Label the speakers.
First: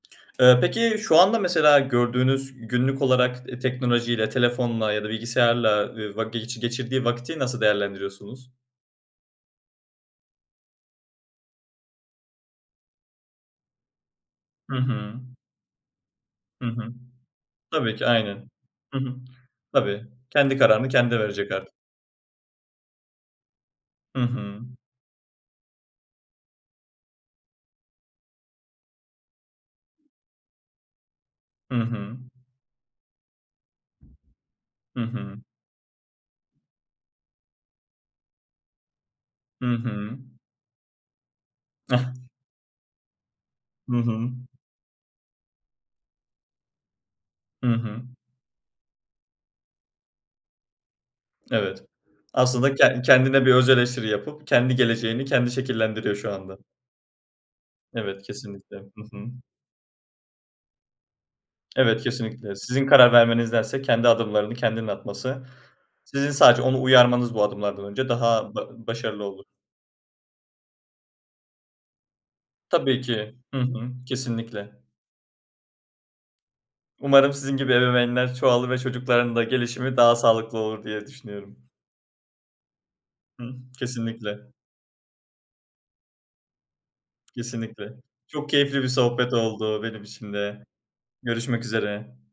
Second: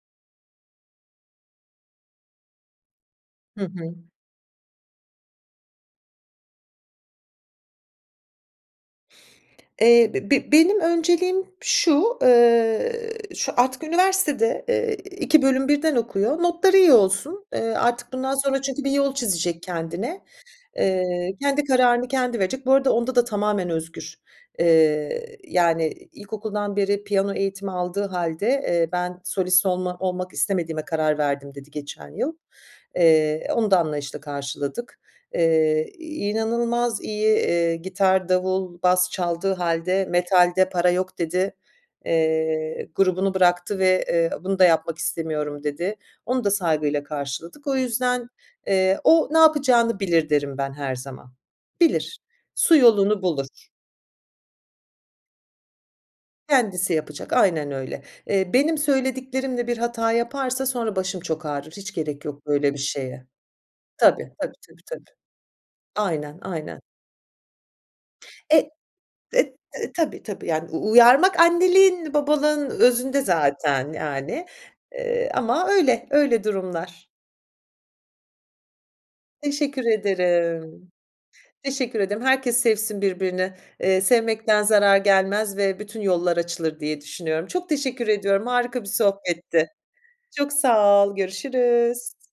Speaker 1: Eee, peki şu anda mesela gördüğünüz günlük olarak, eee,
Speaker 2: Hı hı.
Speaker 1: teknolojiyle telefonla ya da bilgisayarla, eee, va ge geçirdiği vakti nasıl değerlendiriyorsunuz?
Speaker 2: Eee, be be benim önceliğim şu, eee, artık şu üniversitede,
Speaker 1: Hı
Speaker 2: eee,
Speaker 1: hı.
Speaker 2: 2 bölüm birden okuyor.
Speaker 1: Hı
Speaker 2: Notları iyi
Speaker 1: hı.
Speaker 2: olsun. Eee,
Speaker 1: Tabii ki
Speaker 2: artık bundan
Speaker 1: aynen.
Speaker 2: sonra çünkü bir
Speaker 1: Hı
Speaker 2: yol
Speaker 1: hı.
Speaker 2: çizecek
Speaker 1: Tabii,
Speaker 2: kendine.
Speaker 1: kendi kararını kendi
Speaker 2: Eee,
Speaker 1: verecek
Speaker 2: kendi
Speaker 1: artık.
Speaker 2: kararını kendi verecek. Bu arada onda da tamamen özgür,
Speaker 1: Hı hı.
Speaker 2: eee, yani, ilkokuldan beri piyano eğitimi aldığı hâlde, eee, ben solist olma olmak istemediğime karar verdim dedi
Speaker 1: Hı
Speaker 2: geçen
Speaker 1: hı.
Speaker 2: yıl. Eee, onu da anlayışla
Speaker 1: Hı
Speaker 2: karşıladık.
Speaker 1: hı.
Speaker 2: Eee, inanılmaz iyi, eee, gitar, davul, bas çaldığı
Speaker 1: Hı
Speaker 2: hâlde,
Speaker 1: hı.
Speaker 2: metalde para yok dedi.
Speaker 1: Ah.
Speaker 2: Eee, grubunu bıraktı
Speaker 1: Hı
Speaker 2: ve, eee,
Speaker 1: hı.
Speaker 2: bunu da yapmak istemiyorum dedi. Onu da saygıyla karşıladık.
Speaker 1: Hı
Speaker 2: O
Speaker 1: hı.
Speaker 2: yüzden, eee, o ne yapacağını bilir derim ben her zaman.
Speaker 1: Evet.
Speaker 2: Bilir.
Speaker 1: Aslında
Speaker 2: Su
Speaker 1: ken
Speaker 2: yolunu
Speaker 1: kendine bir
Speaker 2: bulur.
Speaker 1: öz eleştiri yapıp kendi geleceğini kendi şekillendiriyor şu anda.
Speaker 2: Kendisi yapacak. Aynen öyle.
Speaker 1: Evet
Speaker 2: Eee
Speaker 1: kesinlikle.
Speaker 2: benim
Speaker 1: Hı hı.
Speaker 2: söylediklerimle bir hata yaparsa sonra başım çok ağrır. Hiç
Speaker 1: Evet
Speaker 2: gerek yok
Speaker 1: kesinlikle.
Speaker 2: böyle bir
Speaker 1: Sizin karar
Speaker 2: şeye.
Speaker 1: vermenizdense kendi
Speaker 2: Tabii, tabii,
Speaker 1: adımlarını
Speaker 2: tabii,
Speaker 1: kendinin
Speaker 2: tabii.
Speaker 1: atması sizin
Speaker 2: Aynen,
Speaker 1: sadece onu
Speaker 2: aynen.
Speaker 1: uyarmanız bu adımlardan önce daha
Speaker 2: E
Speaker 1: ba başarılı olur.
Speaker 2: e e tabii, tabii yani u uyarmak anneliğin babalığın
Speaker 1: Tabii
Speaker 2: özünde
Speaker 1: ki. Hı hı.
Speaker 2: zaten, yani,
Speaker 1: Kesinlikle.
Speaker 2: eee, ama öyle, öyle durumlar.
Speaker 1: Umarım sizin gibi ebeveynler çoğalır ve çocukların da
Speaker 2: Teşekkür
Speaker 1: gelişimi daha sağlıklı olur
Speaker 2: ederim.
Speaker 1: diye düşünüyorum.
Speaker 2: Teşekkür ederim. Herkes sevsin birbirini,
Speaker 1: Hı
Speaker 2: eee,
Speaker 1: kesinlikle.
Speaker 2: sevmekten zarar gelmez ve bütün yollar açılır diye düşünüyorum. Çok
Speaker 1: Kesinlikle.
Speaker 2: teşekkür ediyorum
Speaker 1: Çok
Speaker 2: harika
Speaker 1: keyifli bir
Speaker 2: bir
Speaker 1: sohbet
Speaker 2: sohbetti.
Speaker 1: oldu benim için
Speaker 2: Çok
Speaker 1: de.
Speaker 2: sağ ol
Speaker 1: Görüşmek
Speaker 2: görüşürüz.
Speaker 1: üzere.